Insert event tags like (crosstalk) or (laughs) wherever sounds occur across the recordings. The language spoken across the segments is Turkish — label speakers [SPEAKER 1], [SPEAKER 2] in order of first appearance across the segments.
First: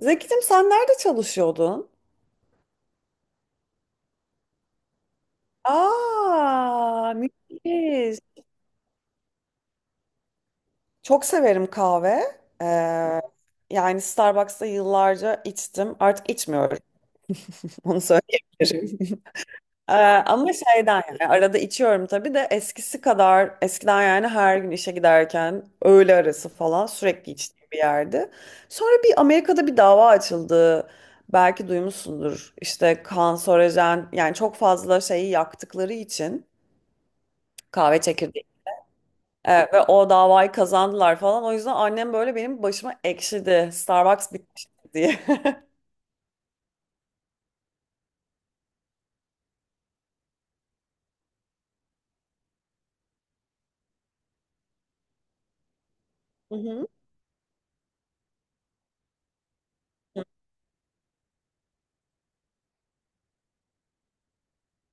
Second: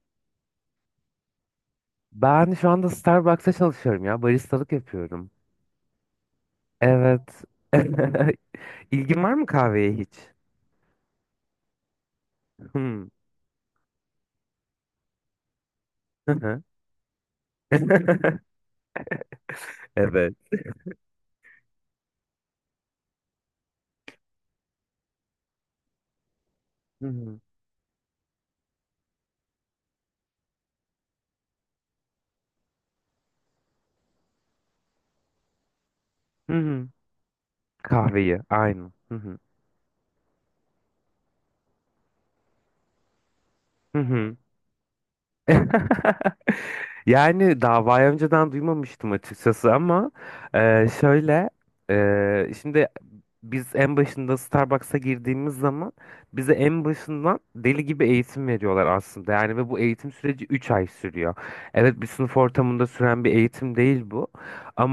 [SPEAKER 1] Zeki'cim sen nerede çalışıyordun?
[SPEAKER 2] Ben şu anda Starbucks'ta çalışıyorum ya. Baristalık yapıyorum.
[SPEAKER 1] Aa,
[SPEAKER 2] Evet.
[SPEAKER 1] müthiş.
[SPEAKER 2] (laughs) İlgin var mı kahveye hiç?
[SPEAKER 1] Çok severim kahve.
[SPEAKER 2] Hmm.
[SPEAKER 1] Ee, yani Starbucks'ta yıllarca içtim. Artık
[SPEAKER 2] Hı hı.
[SPEAKER 1] içmiyorum. (laughs) Onu
[SPEAKER 2] (laughs)
[SPEAKER 1] söyleyebilirim. Ee,
[SPEAKER 2] Evet.
[SPEAKER 1] ama şeyden yani arada içiyorum tabii de eskisi kadar eskiden yani her gün işe giderken öğle arası falan
[SPEAKER 2] Hı
[SPEAKER 1] sürekli
[SPEAKER 2] hı.
[SPEAKER 1] içtiğim bir yerdi. Sonra bir Amerika'da bir dava açıldı. Belki duymuşsundur. İşte kanserojen yani çok fazla şeyi yaktıkları için
[SPEAKER 2] Hı hı.
[SPEAKER 1] kahve
[SPEAKER 2] Kahveyi.
[SPEAKER 1] çekirdeği.
[SPEAKER 2] Aynı. Hı hı.
[SPEAKER 1] Ve o davayı kazandılar falan. O yüzden annem böyle benim başıma ekşidi.
[SPEAKER 2] Hı
[SPEAKER 1] Starbucks
[SPEAKER 2] hı.
[SPEAKER 1] bitmişti diye. (laughs)
[SPEAKER 2] (laughs) Yani davayı önceden duymamıştım açıkçası ama şöyle şimdi biz en başında Starbucks'a girdiğimiz zaman bize
[SPEAKER 1] Hı
[SPEAKER 2] en
[SPEAKER 1] hı.
[SPEAKER 2] başından deli gibi eğitim veriyorlar aslında. Yani ve bu eğitim süreci 3 ay sürüyor. Evet, bir sınıf ortamında süren bir eğitim değil bu,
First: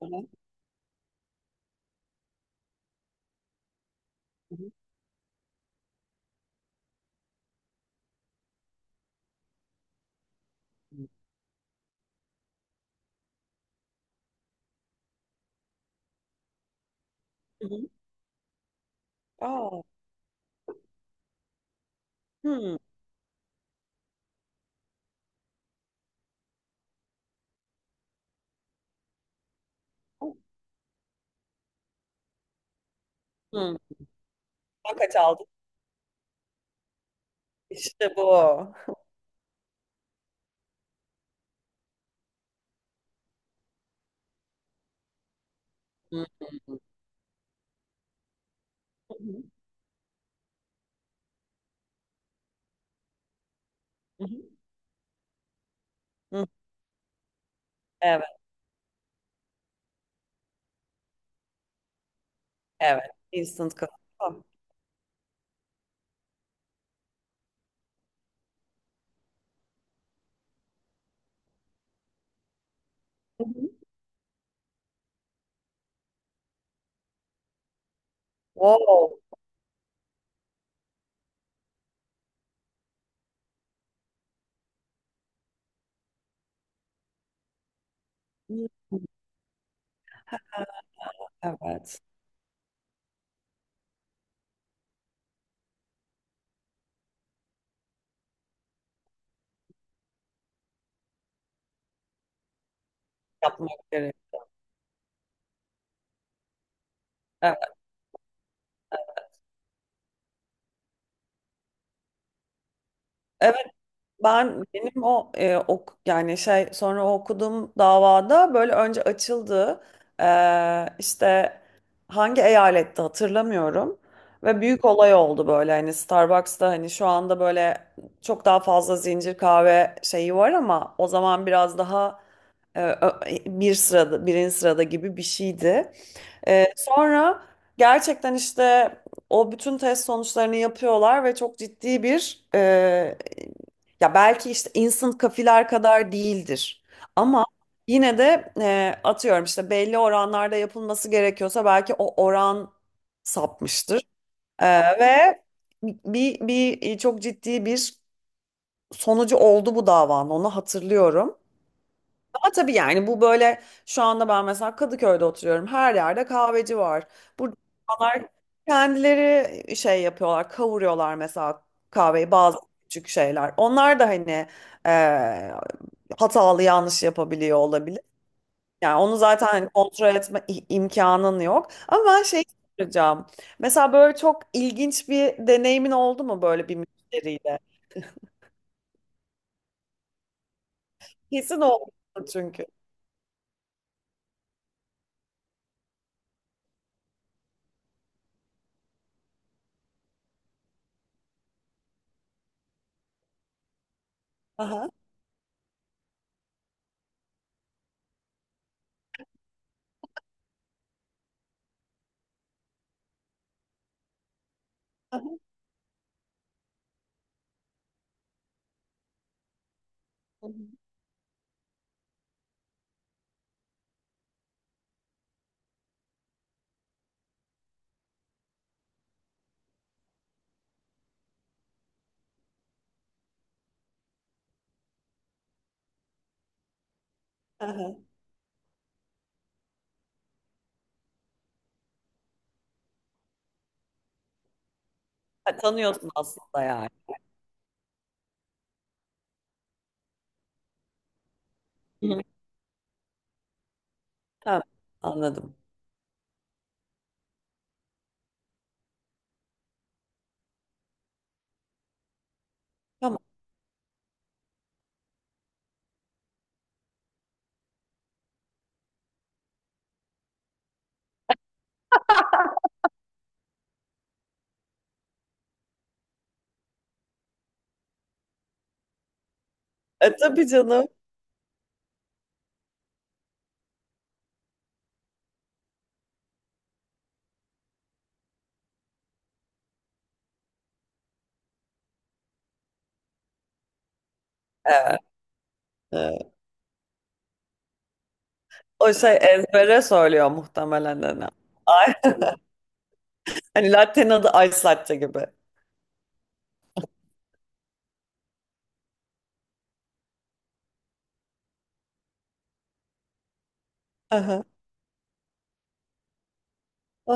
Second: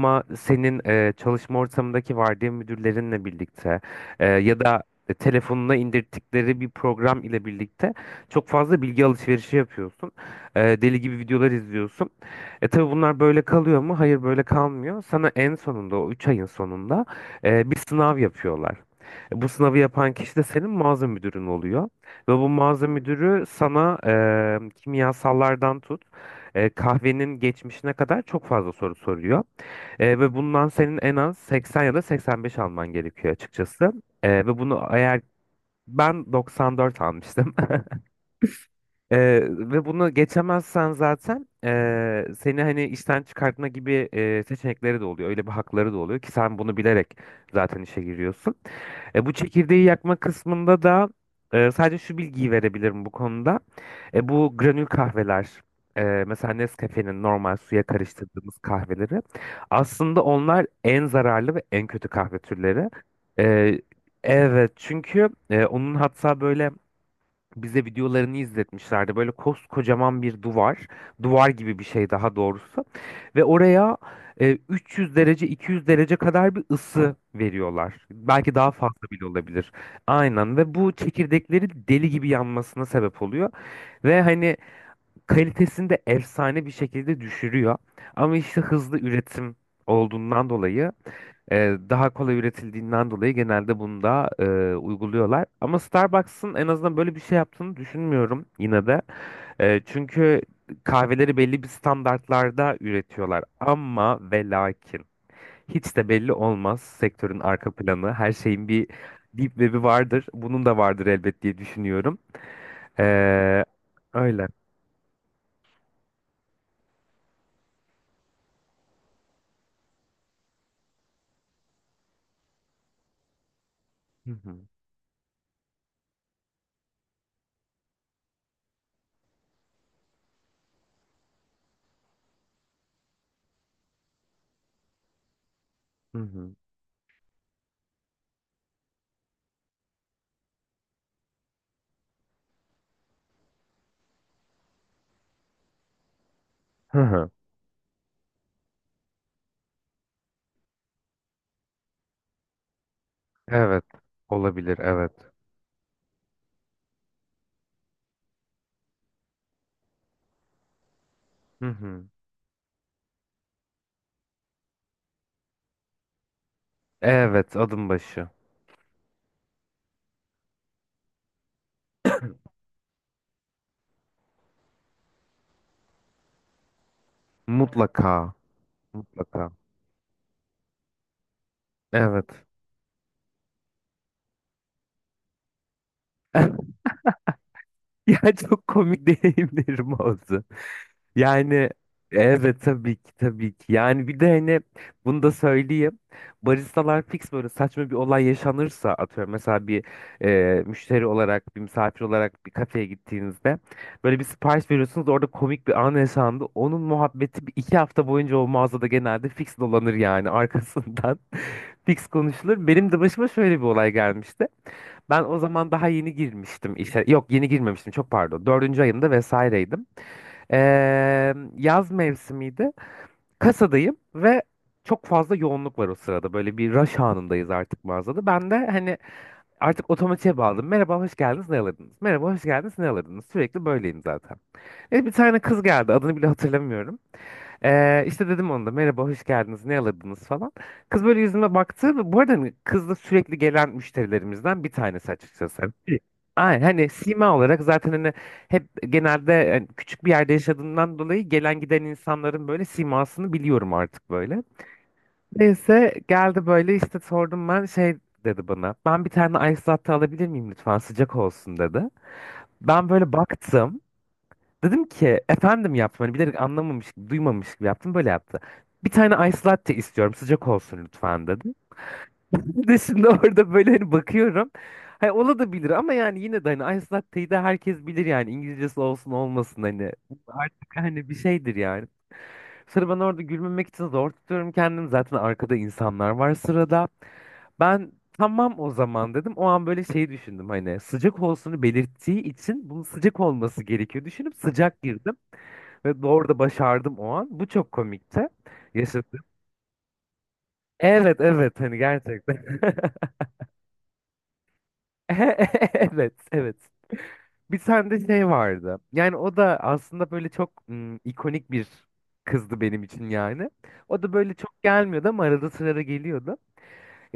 [SPEAKER 1] Hı hı.
[SPEAKER 2] senin çalışma ortamındaki vardiya müdürlerinle birlikte
[SPEAKER 1] Hı
[SPEAKER 2] ya
[SPEAKER 1] hı.
[SPEAKER 2] da telefonuna indirttikleri bir program ile birlikte çok fazla bilgi alışverişi yapıyorsun. Deli gibi videolar izliyorsun. Tabii bunlar böyle kalıyor mu? Hayır, böyle kalmıyor. Sana en sonunda, o 3 ayın sonunda,
[SPEAKER 1] Hı
[SPEAKER 2] bir
[SPEAKER 1] hı.
[SPEAKER 2] sınav yapıyorlar. Bu sınavı
[SPEAKER 1] Aa.
[SPEAKER 2] yapan kişi de senin mağaza müdürün oluyor. Ve bu
[SPEAKER 1] Hı.
[SPEAKER 2] mağaza müdürü sana kimyasallardan tut, kahvenin geçmişine kadar çok fazla soru soruyor. Ve bundan senin en az 80 ya da 85 alman gerekiyor
[SPEAKER 1] Hı.
[SPEAKER 2] açıkçası. Ve bunu
[SPEAKER 1] Sen kaç
[SPEAKER 2] eğer
[SPEAKER 1] aldın?
[SPEAKER 2] ben 94 almıştım. (laughs)
[SPEAKER 1] İşte bu. O.
[SPEAKER 2] Ve bunu geçemezsen zaten seni hani işten çıkartma gibi seçenekleri de oluyor. Öyle bir hakları da
[SPEAKER 1] Hı
[SPEAKER 2] oluyor ki
[SPEAKER 1] Hı
[SPEAKER 2] sen bunu bilerek zaten işe giriyorsun. Bu
[SPEAKER 1] hı,
[SPEAKER 2] çekirdeği yakma kısmında da sadece şu bilgiyi verebilirim bu konuda.
[SPEAKER 1] hı hı.
[SPEAKER 2] Bu granül kahveler,
[SPEAKER 1] Hı.
[SPEAKER 2] mesela Nescafe'nin normal suya
[SPEAKER 1] Evet,
[SPEAKER 2] karıştırdığımız kahveleri, aslında onlar en zararlı ve en kötü kahve türleri.
[SPEAKER 1] evet.
[SPEAKER 2] E,
[SPEAKER 1] Instant kahve.
[SPEAKER 2] evet, çünkü onun hatta böyle bize videolarını izletmişlerdi. Böyle koskocaman bir duvar, duvar gibi bir şey daha doğrusu. Ve
[SPEAKER 1] Hı hı.
[SPEAKER 2] oraya 300 derece, 200 derece kadar bir ısı veriyorlar. Belki daha fazla
[SPEAKER 1] Wow.
[SPEAKER 2] bile olabilir. Aynen, ve bu çekirdekleri deli gibi yanmasına sebep oluyor. Ve hani kalitesini de efsane bir şekilde düşürüyor. Ama
[SPEAKER 1] Hı.
[SPEAKER 2] işte hızlı
[SPEAKER 1] Hı.
[SPEAKER 2] üretim olduğundan dolayı, e,
[SPEAKER 1] Evet.
[SPEAKER 2] daha kolay üretildiğinden dolayı, genelde bunu da uyguluyorlar. Ama Starbucks'ın en azından böyle bir şey yaptığını düşünmüyorum yine de. Çünkü kahveleri belli bir standartlarda üretiyorlar.
[SPEAKER 1] Yapmak gerek.
[SPEAKER 2] Ama ve lakin hiç de belli olmaz sektörün
[SPEAKER 1] Evet.
[SPEAKER 2] arka planı. Her şeyin bir deep web'i vardır. Bunun da vardır elbet diye düşünüyorum. E,
[SPEAKER 1] Evet,
[SPEAKER 2] Öyle.
[SPEAKER 1] benim o ok yani şey sonra o okuduğum davada böyle önce açıldı. İşte hangi eyalette hatırlamıyorum.
[SPEAKER 2] Hı
[SPEAKER 1] Ve
[SPEAKER 2] hı,
[SPEAKER 1] büyük olay oldu böyle hani Starbucks'ta hani şu anda böyle çok daha fazla zincir kahve şeyi var ama o zaman biraz daha Ee, bir sırada birinci sırada gibi bir şeydi.
[SPEAKER 2] hı hı,
[SPEAKER 1] Sonra gerçekten işte o bütün test sonuçlarını yapıyorlar ve çok ciddi bir ya belki işte instant kafiler kadar değildir
[SPEAKER 2] hı hı.
[SPEAKER 1] ama yine de atıyorum işte belli oranlarda yapılması gerekiyorsa belki o oran
[SPEAKER 2] Evet.
[SPEAKER 1] sapmıştır.
[SPEAKER 2] Olabilir. Evet.
[SPEAKER 1] Ve bir çok ciddi bir sonucu oldu bu davanın, onu hatırlıyorum.
[SPEAKER 2] Hı hı.
[SPEAKER 1] Ama tabii yani bu böyle şu anda ben mesela Kadıköy'de oturuyorum. Her yerde kahveci var.
[SPEAKER 2] Evet.
[SPEAKER 1] Burada
[SPEAKER 2] Adım
[SPEAKER 1] insanlar
[SPEAKER 2] başı.
[SPEAKER 1] kendileri şey yapıyorlar, kavuruyorlar mesela kahveyi, bazı küçük şeyler. Onlar da hani eee, hatalı, yanlış yapabiliyor olabilir.
[SPEAKER 2] Mutlaka.
[SPEAKER 1] Yani onu zaten
[SPEAKER 2] Mutlaka.
[SPEAKER 1] hani kontrol etme imkanın yok. Ama ben
[SPEAKER 2] Evet.
[SPEAKER 1] şey soracağım. Mesela böyle çok ilginç bir deneyimin oldu mu böyle bir
[SPEAKER 2] (laughs)
[SPEAKER 1] müşteriyle?
[SPEAKER 2] Ya çok komik (laughs) deneyimlerim oldu.
[SPEAKER 1] Kesin
[SPEAKER 2] Yani
[SPEAKER 1] oldu
[SPEAKER 2] evet,
[SPEAKER 1] çünkü.
[SPEAKER 2] tabii ki tabii ki. Yani bir de hani bunu da söyleyeyim. Baristalar fix, böyle saçma bir olay yaşanırsa, atıyorum mesela bir müşteri olarak, bir misafir olarak bir kafeye gittiğinizde böyle bir sipariş
[SPEAKER 1] Aha.
[SPEAKER 2] veriyorsunuz, orada komik bir an yaşandı. Onun muhabbeti bir iki hafta boyunca o mağazada genelde fix dolanır yani, arkasından (laughs) fix konuşulur. Benim de başıma şöyle bir olay gelmişti. Ben o
[SPEAKER 1] Aha,
[SPEAKER 2] zaman daha yeni girmiştim işe. Yok, yeni girmemiştim, çok pardon. Dördüncü ayımda vesaireydim. Yaz mevsimiydi. Kasadayım ve çok fazla yoğunluk var o sırada. Böyle bir rush anındayız artık mağazada. Ben de hani artık otomatiğe bağladım. Merhaba, hoş geldiniz, ne alırdınız? Merhaba, hoş geldiniz, ne alırdınız? Sürekli böyleyim zaten. Evet, bir tane kız geldi. Adını bile hatırlamıyorum.
[SPEAKER 1] aha.
[SPEAKER 2] İşte dedim ona da, merhaba hoş geldiniz ne alırdınız falan. Kız böyle yüzüme baktı ve bu arada hani kız da sürekli gelen müşterilerimizden bir tanesi
[SPEAKER 1] Ha,
[SPEAKER 2] açıkçası. Evet.
[SPEAKER 1] tanıyorsun
[SPEAKER 2] Aynen,
[SPEAKER 1] aslında
[SPEAKER 2] hani
[SPEAKER 1] yani.
[SPEAKER 2] sima olarak zaten, hani hep, genelde yani küçük bir yerde yaşadığımdan dolayı gelen giden
[SPEAKER 1] Hı.
[SPEAKER 2] insanların böyle simasını biliyorum artık böyle.
[SPEAKER 1] Tamam, anladım.
[SPEAKER 2] Neyse, geldi böyle işte, sordum ben, şey dedi bana. Ben bir tane ice latte alabilir miyim lütfen, sıcak olsun, dedi. Ben böyle
[SPEAKER 1] Tamam.
[SPEAKER 2] baktım. Dedim ki efendim, yaptım. Hani bilerek anlamamış gibi, duymamış gibi yaptım. Böyle yaptı. Bir tane ice latte istiyorum. Sıcak olsun lütfen, dedi. (laughs) Ben de şimdi orada böyle hani bakıyorum. Hani olabilir ama yani yine de, hani ice latte'yi de herkes bilir yani. İngilizcesi olsun olmasın hani.
[SPEAKER 1] E
[SPEAKER 2] Bu
[SPEAKER 1] tabii
[SPEAKER 2] artık
[SPEAKER 1] canım.
[SPEAKER 2] hani bir şeydir yani. Sonra ben orada gülmemek için zor tutuyorum kendimi. Zaten arkada insanlar var sırada. Ben, tamam o zaman, dedim. O an böyle şey düşündüm, hani sıcak olsunu belirttiği için bunun sıcak olması gerekiyor. Düşünüp sıcak
[SPEAKER 1] Evet.
[SPEAKER 2] girdim. Ve doğru
[SPEAKER 1] Evet.
[SPEAKER 2] da başardım o an. Bu çok komikti.
[SPEAKER 1] O şey
[SPEAKER 2] Yaşadım.
[SPEAKER 1] ezbere söylüyor muhtemelen
[SPEAKER 2] Evet
[SPEAKER 1] hani.
[SPEAKER 2] evet, hani
[SPEAKER 1] Ay,
[SPEAKER 2] gerçekten.
[SPEAKER 1] (laughs)
[SPEAKER 2] (laughs)
[SPEAKER 1] hani latte'nin adı ice latte gibi.
[SPEAKER 2] Evet evet. Bir tane de şey vardı. Yani o da aslında böyle çok ikonik bir kızdı benim için yani. O da böyle
[SPEAKER 1] Aha,
[SPEAKER 2] çok gelmiyordu ama arada sırada geliyordu.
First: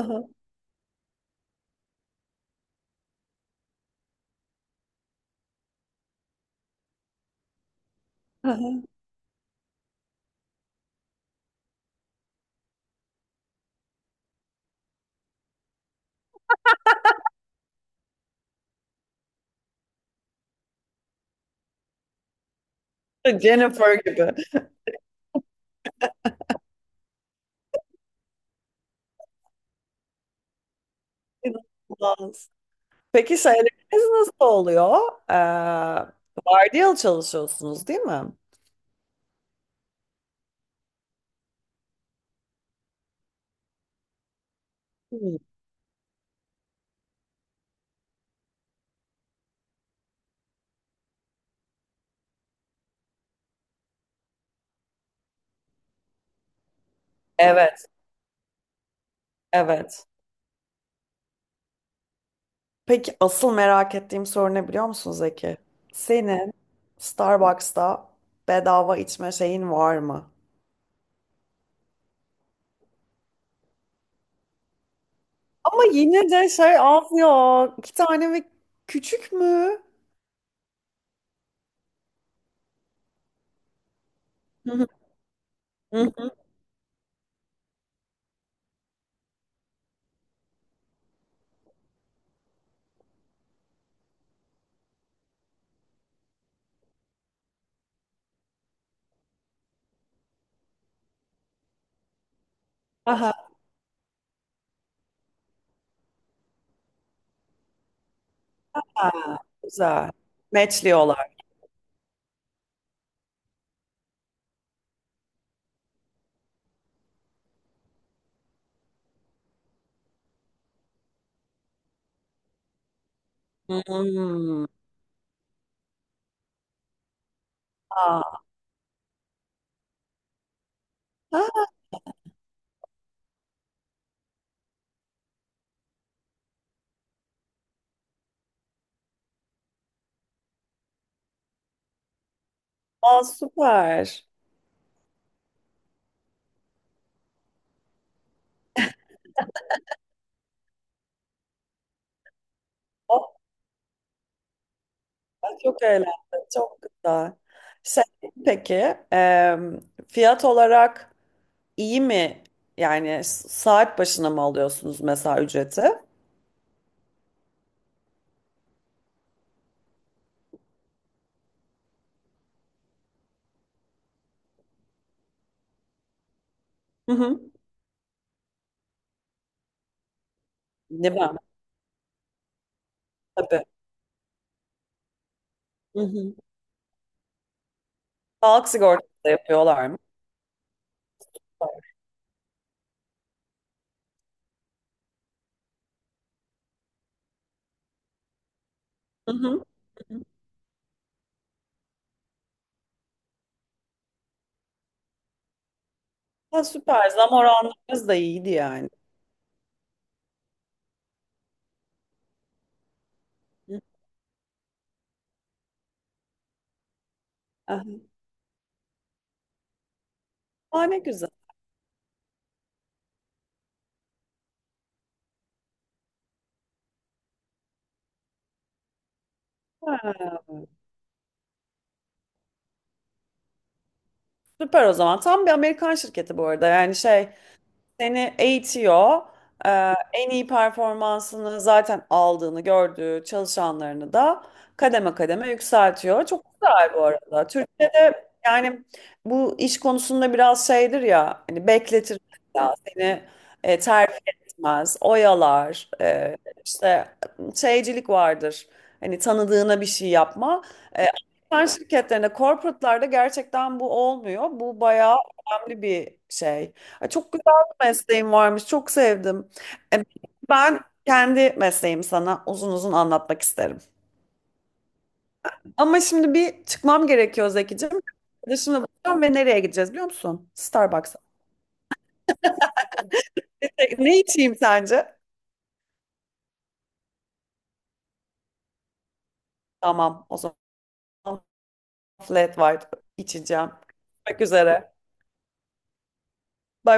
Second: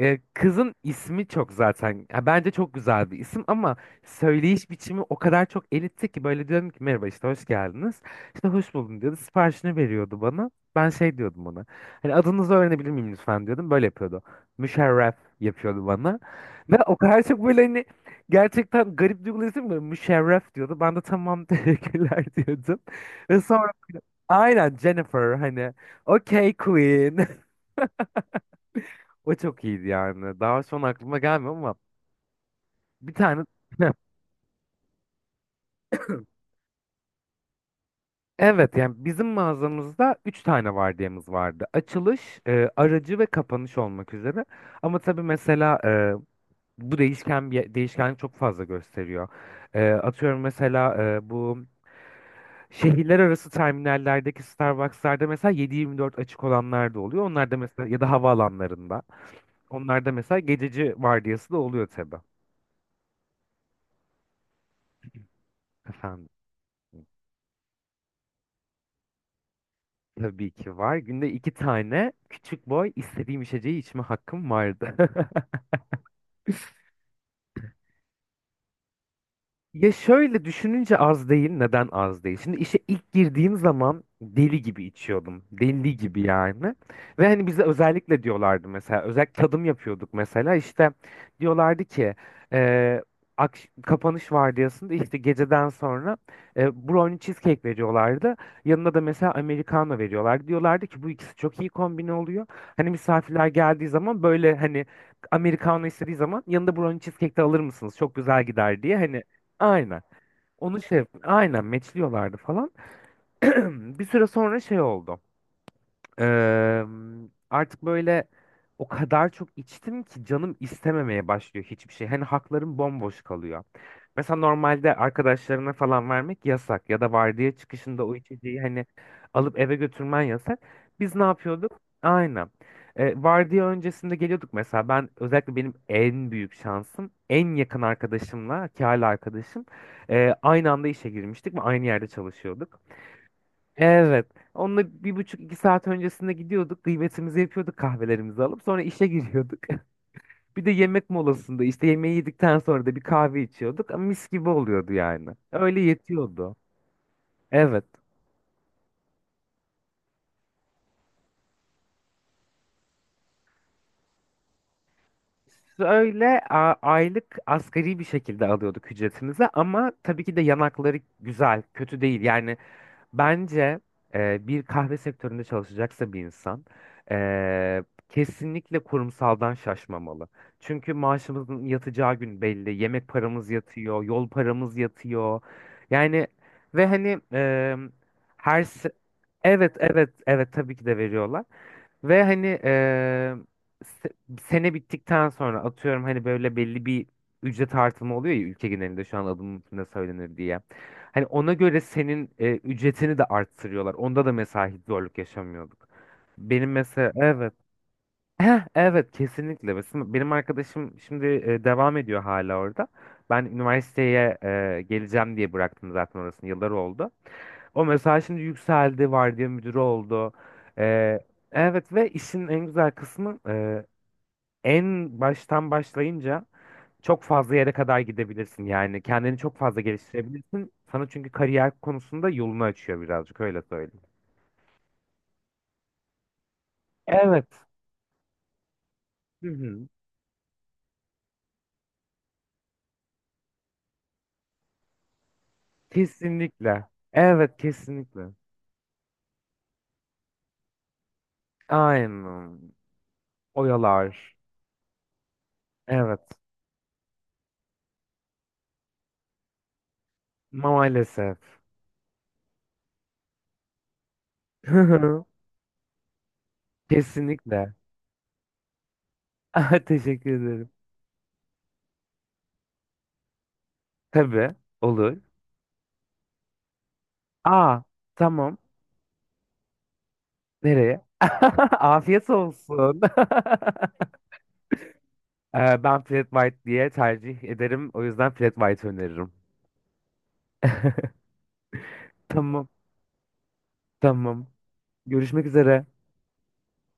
[SPEAKER 2] Kızın ismi çok zaten ya, bence çok güzel bir isim, ama söyleyiş biçimi o kadar çok elitti ki, böyle diyorum ki merhaba işte hoş geldiniz. İşte hoş
[SPEAKER 1] aha.
[SPEAKER 2] buldum diyordu, siparişini veriyordu bana. Ben şey diyordum ona, hani adınızı öğrenebilir miyim lütfen diyordum, böyle yapıyordu. Müşerref yapıyordu bana. Ve o kadar çok böyle hani, gerçekten garip duygular, isim böyle, müşerref diyordu. Ben de tamam (laughs) teşekkürler diyordum. Ve sonra
[SPEAKER 1] Jennifer gibi.
[SPEAKER 2] aynen Jennifer hani, okey queen. (laughs) O çok iyiydi yani. Daha şu an aklıma gelmiyor ama
[SPEAKER 1] İnanılmaz.
[SPEAKER 2] bir
[SPEAKER 1] Peki
[SPEAKER 2] tane.
[SPEAKER 1] şeyleriniz nasıl oluyor? Ee, vardiyalı çalışıyorsunuz değil mi?
[SPEAKER 2] Evet, yani bizim mağazamızda 3 tane vardiyamız vardı. Açılış, aracı ve kapanış olmak üzere. Ama tabii
[SPEAKER 1] Hı.
[SPEAKER 2] mesela bu değişken, bir değişkenlik çok fazla gösteriyor. Atıyorum mesela, bu şehirler arası terminallerdeki Starbucks'larda mesela 7-24 açık olanlar da oluyor. Onlar da,
[SPEAKER 1] Evet,
[SPEAKER 2] mesela, ya da havaalanlarında. Onlar
[SPEAKER 1] evet.
[SPEAKER 2] da mesela gececi vardiyası da oluyor tabii.
[SPEAKER 1] Peki asıl merak ettiğim soru ne biliyor musun Zeki?
[SPEAKER 2] Efendim.
[SPEAKER 1] Senin Starbucks'ta bedava içme şeyin var mı?
[SPEAKER 2] Tabii ki var. Günde iki tane küçük boy istediğim içeceği içme hakkım vardı. (laughs)
[SPEAKER 1] Ama yine de şey az ya. İki tane mi? Küçük mü?
[SPEAKER 2] Ya şöyle düşününce az değil. Neden az değil? Şimdi işe ilk girdiğim zaman deli
[SPEAKER 1] Hı
[SPEAKER 2] gibi
[SPEAKER 1] hı,
[SPEAKER 2] içiyordum. Deli
[SPEAKER 1] hı
[SPEAKER 2] gibi
[SPEAKER 1] hı.
[SPEAKER 2] yani. Ve hani bize özellikle diyorlardı mesela. Özellikle tadım yapıyorduk mesela. İşte diyorlardı ki eee, kapanış vardiyasında, işte geceden sonra, brownie cheesecake veriyorlardı. Yanına da mesela Americano veriyorlardı. Diyorlardı ki bu ikisi çok iyi kombine oluyor. Hani
[SPEAKER 1] Aha,
[SPEAKER 2] misafirler geldiği zaman böyle hani Americano istediği zaman yanında brownie cheesecake de alır mısınız, çok güzel gider, diye. Hani.
[SPEAKER 1] ha,
[SPEAKER 2] Aynen.
[SPEAKER 1] güzel.
[SPEAKER 2] Onu şey,
[SPEAKER 1] Matchliyorlar.
[SPEAKER 2] aynen meçliyorlardı falan. (clears throat) Bir süre sonra şey oldu. Eee, Artık böyle o kadar çok içtim ki canım istememeye başlıyor hiçbir şey. Hani haklarım bomboş kalıyor. Mesela
[SPEAKER 1] Hmm.
[SPEAKER 2] normalde arkadaşlarına falan vermek yasak, ya da vardiya çıkışında o
[SPEAKER 1] Aa,
[SPEAKER 2] içeceği hani alıp eve götürmen yasak. Biz ne
[SPEAKER 1] ha,
[SPEAKER 2] yapıyorduk? Aynen. Vardiya öncesinde geliyorduk mesela. Ben özellikle, benim en büyük şansım, en yakın arkadaşımla, ki hala arkadaşım, aynı anda işe girmiştik ve aynı yerde çalışıyorduk.
[SPEAKER 1] aa, süper.
[SPEAKER 2] Evet. Onunla bir buçuk iki saat öncesinde gidiyorduk. Kıymetimizi yapıyorduk kahvelerimizi alıp. Sonra işe giriyorduk. (laughs) Bir de yemek molasında, işte yemeği yedikten sonra da bir
[SPEAKER 1] Oh,
[SPEAKER 2] kahve içiyorduk. Ama mis gibi oluyordu yani.
[SPEAKER 1] ben
[SPEAKER 2] Öyle
[SPEAKER 1] çok eğlendim.
[SPEAKER 2] yetiyordu.
[SPEAKER 1] Çok güzel.
[SPEAKER 2] Evet.
[SPEAKER 1] Şey, peki em, fiyat olarak İyi mi? Yani saat başına mı alıyorsunuz mesela ücreti?
[SPEAKER 2] Öyle aylık asgari bir şekilde alıyorduk ücretimizi, ama tabii ki de yanakları güzel, kötü değil. Yani bence bir kahve sektöründe çalışacaksa bir insan,
[SPEAKER 1] Hı hı.
[SPEAKER 2] e, kesinlikle kurumsaldan şaşmamalı. Çünkü
[SPEAKER 1] Ne ben?
[SPEAKER 2] maaşımızın yatacağı gün belli, yemek paramız
[SPEAKER 1] Tabii.
[SPEAKER 2] yatıyor, yol paramız yatıyor.
[SPEAKER 1] Hı
[SPEAKER 2] Yani
[SPEAKER 1] hı.
[SPEAKER 2] ve hani her
[SPEAKER 1] Sağlık
[SPEAKER 2] se-
[SPEAKER 1] sigortası da
[SPEAKER 2] evet
[SPEAKER 1] yapıyorlar mı?
[SPEAKER 2] evet evet, tabii ki de veriyorlar. Ve hani se- sene bittikten sonra atıyorum, hani böyle belli bir ücret artımı oluyor ya ülke genelinde, şu an
[SPEAKER 1] Hı hı.
[SPEAKER 2] alım üstünde
[SPEAKER 1] Hı hı.
[SPEAKER 2] söylenir diye. Hani ona göre senin ücretini de arttırıyorlar. Onda da mesela hiç zorluk yaşamıyorduk.
[SPEAKER 1] Ha,
[SPEAKER 2] Benim
[SPEAKER 1] süper.
[SPEAKER 2] mesela,
[SPEAKER 1] Zam
[SPEAKER 2] evet.
[SPEAKER 1] oranlarınız da iyiydi
[SPEAKER 2] Heh,
[SPEAKER 1] yani.
[SPEAKER 2] evet kesinlikle. Mesela benim arkadaşım şimdi devam ediyor hala orada. Ben
[SPEAKER 1] Hı.
[SPEAKER 2] üniversiteye geleceğim diye bıraktım zaten orasını. Yıllar oldu. O
[SPEAKER 1] Aha.
[SPEAKER 2] mesela şimdi yükseldi, vardiya müdürü oldu.
[SPEAKER 1] Aa, ne
[SPEAKER 2] E,
[SPEAKER 1] güzel.
[SPEAKER 2] evet, ve işin en güzel kısmı, en baştan başlayınca çok fazla yere kadar gidebilirsin. Yani kendini çok fazla
[SPEAKER 1] Ha,
[SPEAKER 2] geliştirebilirsin. Sana, çünkü, kariyer konusunda yolunu açıyor birazcık, öyle söyleyeyim.
[SPEAKER 1] süper o zaman. Tam bir Amerikan şirketi bu arada. Yani şey,
[SPEAKER 2] Evet.
[SPEAKER 1] seni eğitiyor.
[SPEAKER 2] Hı
[SPEAKER 1] Ee,
[SPEAKER 2] hı.
[SPEAKER 1] en iyi performansını zaten aldığını gördüğü çalışanlarını da kademe kademe yükseltiyor. Çok
[SPEAKER 2] Kesinlikle.
[SPEAKER 1] güzel bu arada.
[SPEAKER 2] Evet kesinlikle.
[SPEAKER 1] Türkiye'de yani bu iş konusunda biraz şeydir ya hani, bekletir
[SPEAKER 2] Aynen.
[SPEAKER 1] ya seni, terfi
[SPEAKER 2] Oyalar.
[SPEAKER 1] etmez, oyalar,
[SPEAKER 2] Evet.
[SPEAKER 1] işte şeycilik vardır. Hani tanıdığına bir şey yapma. E,
[SPEAKER 2] Maalesef.
[SPEAKER 1] Amerikan şirketlerinde, corporate'larda gerçekten bu olmuyor. Bu bayağı
[SPEAKER 2] (laughs)
[SPEAKER 1] önemli bir şey. Ay, çok
[SPEAKER 2] Kesinlikle.
[SPEAKER 1] mesleğim varmış. Çok sevdim.
[SPEAKER 2] (laughs)
[SPEAKER 1] E,
[SPEAKER 2] Teşekkür ederim.
[SPEAKER 1] Ben kendi mesleğimi sana uzun uzun anlatmak isterim.
[SPEAKER 2] Tabii. Olur.
[SPEAKER 1] Ama şimdi bir çıkmam gerekiyor
[SPEAKER 2] Aa,
[SPEAKER 1] Zekicim.
[SPEAKER 2] tamam.
[SPEAKER 1] Arkadaşımla buluşacağım ve nereye gideceğiz biliyor musun?
[SPEAKER 2] Nereye?
[SPEAKER 1] Starbucks'a.
[SPEAKER 2] (laughs) Afiyet olsun. (laughs)
[SPEAKER 1] Ne, ne içeyim sence?
[SPEAKER 2] Ben Flat White diye tercih ederim. O yüzden Flat White öneririm.
[SPEAKER 1] Tamam o zaman
[SPEAKER 2] (laughs)
[SPEAKER 1] flat
[SPEAKER 2] Tamam.
[SPEAKER 1] white içeceğim. Görüşmek
[SPEAKER 2] Tamam.
[SPEAKER 1] üzere.
[SPEAKER 2] Görüşmek üzere.
[SPEAKER 1] Bye.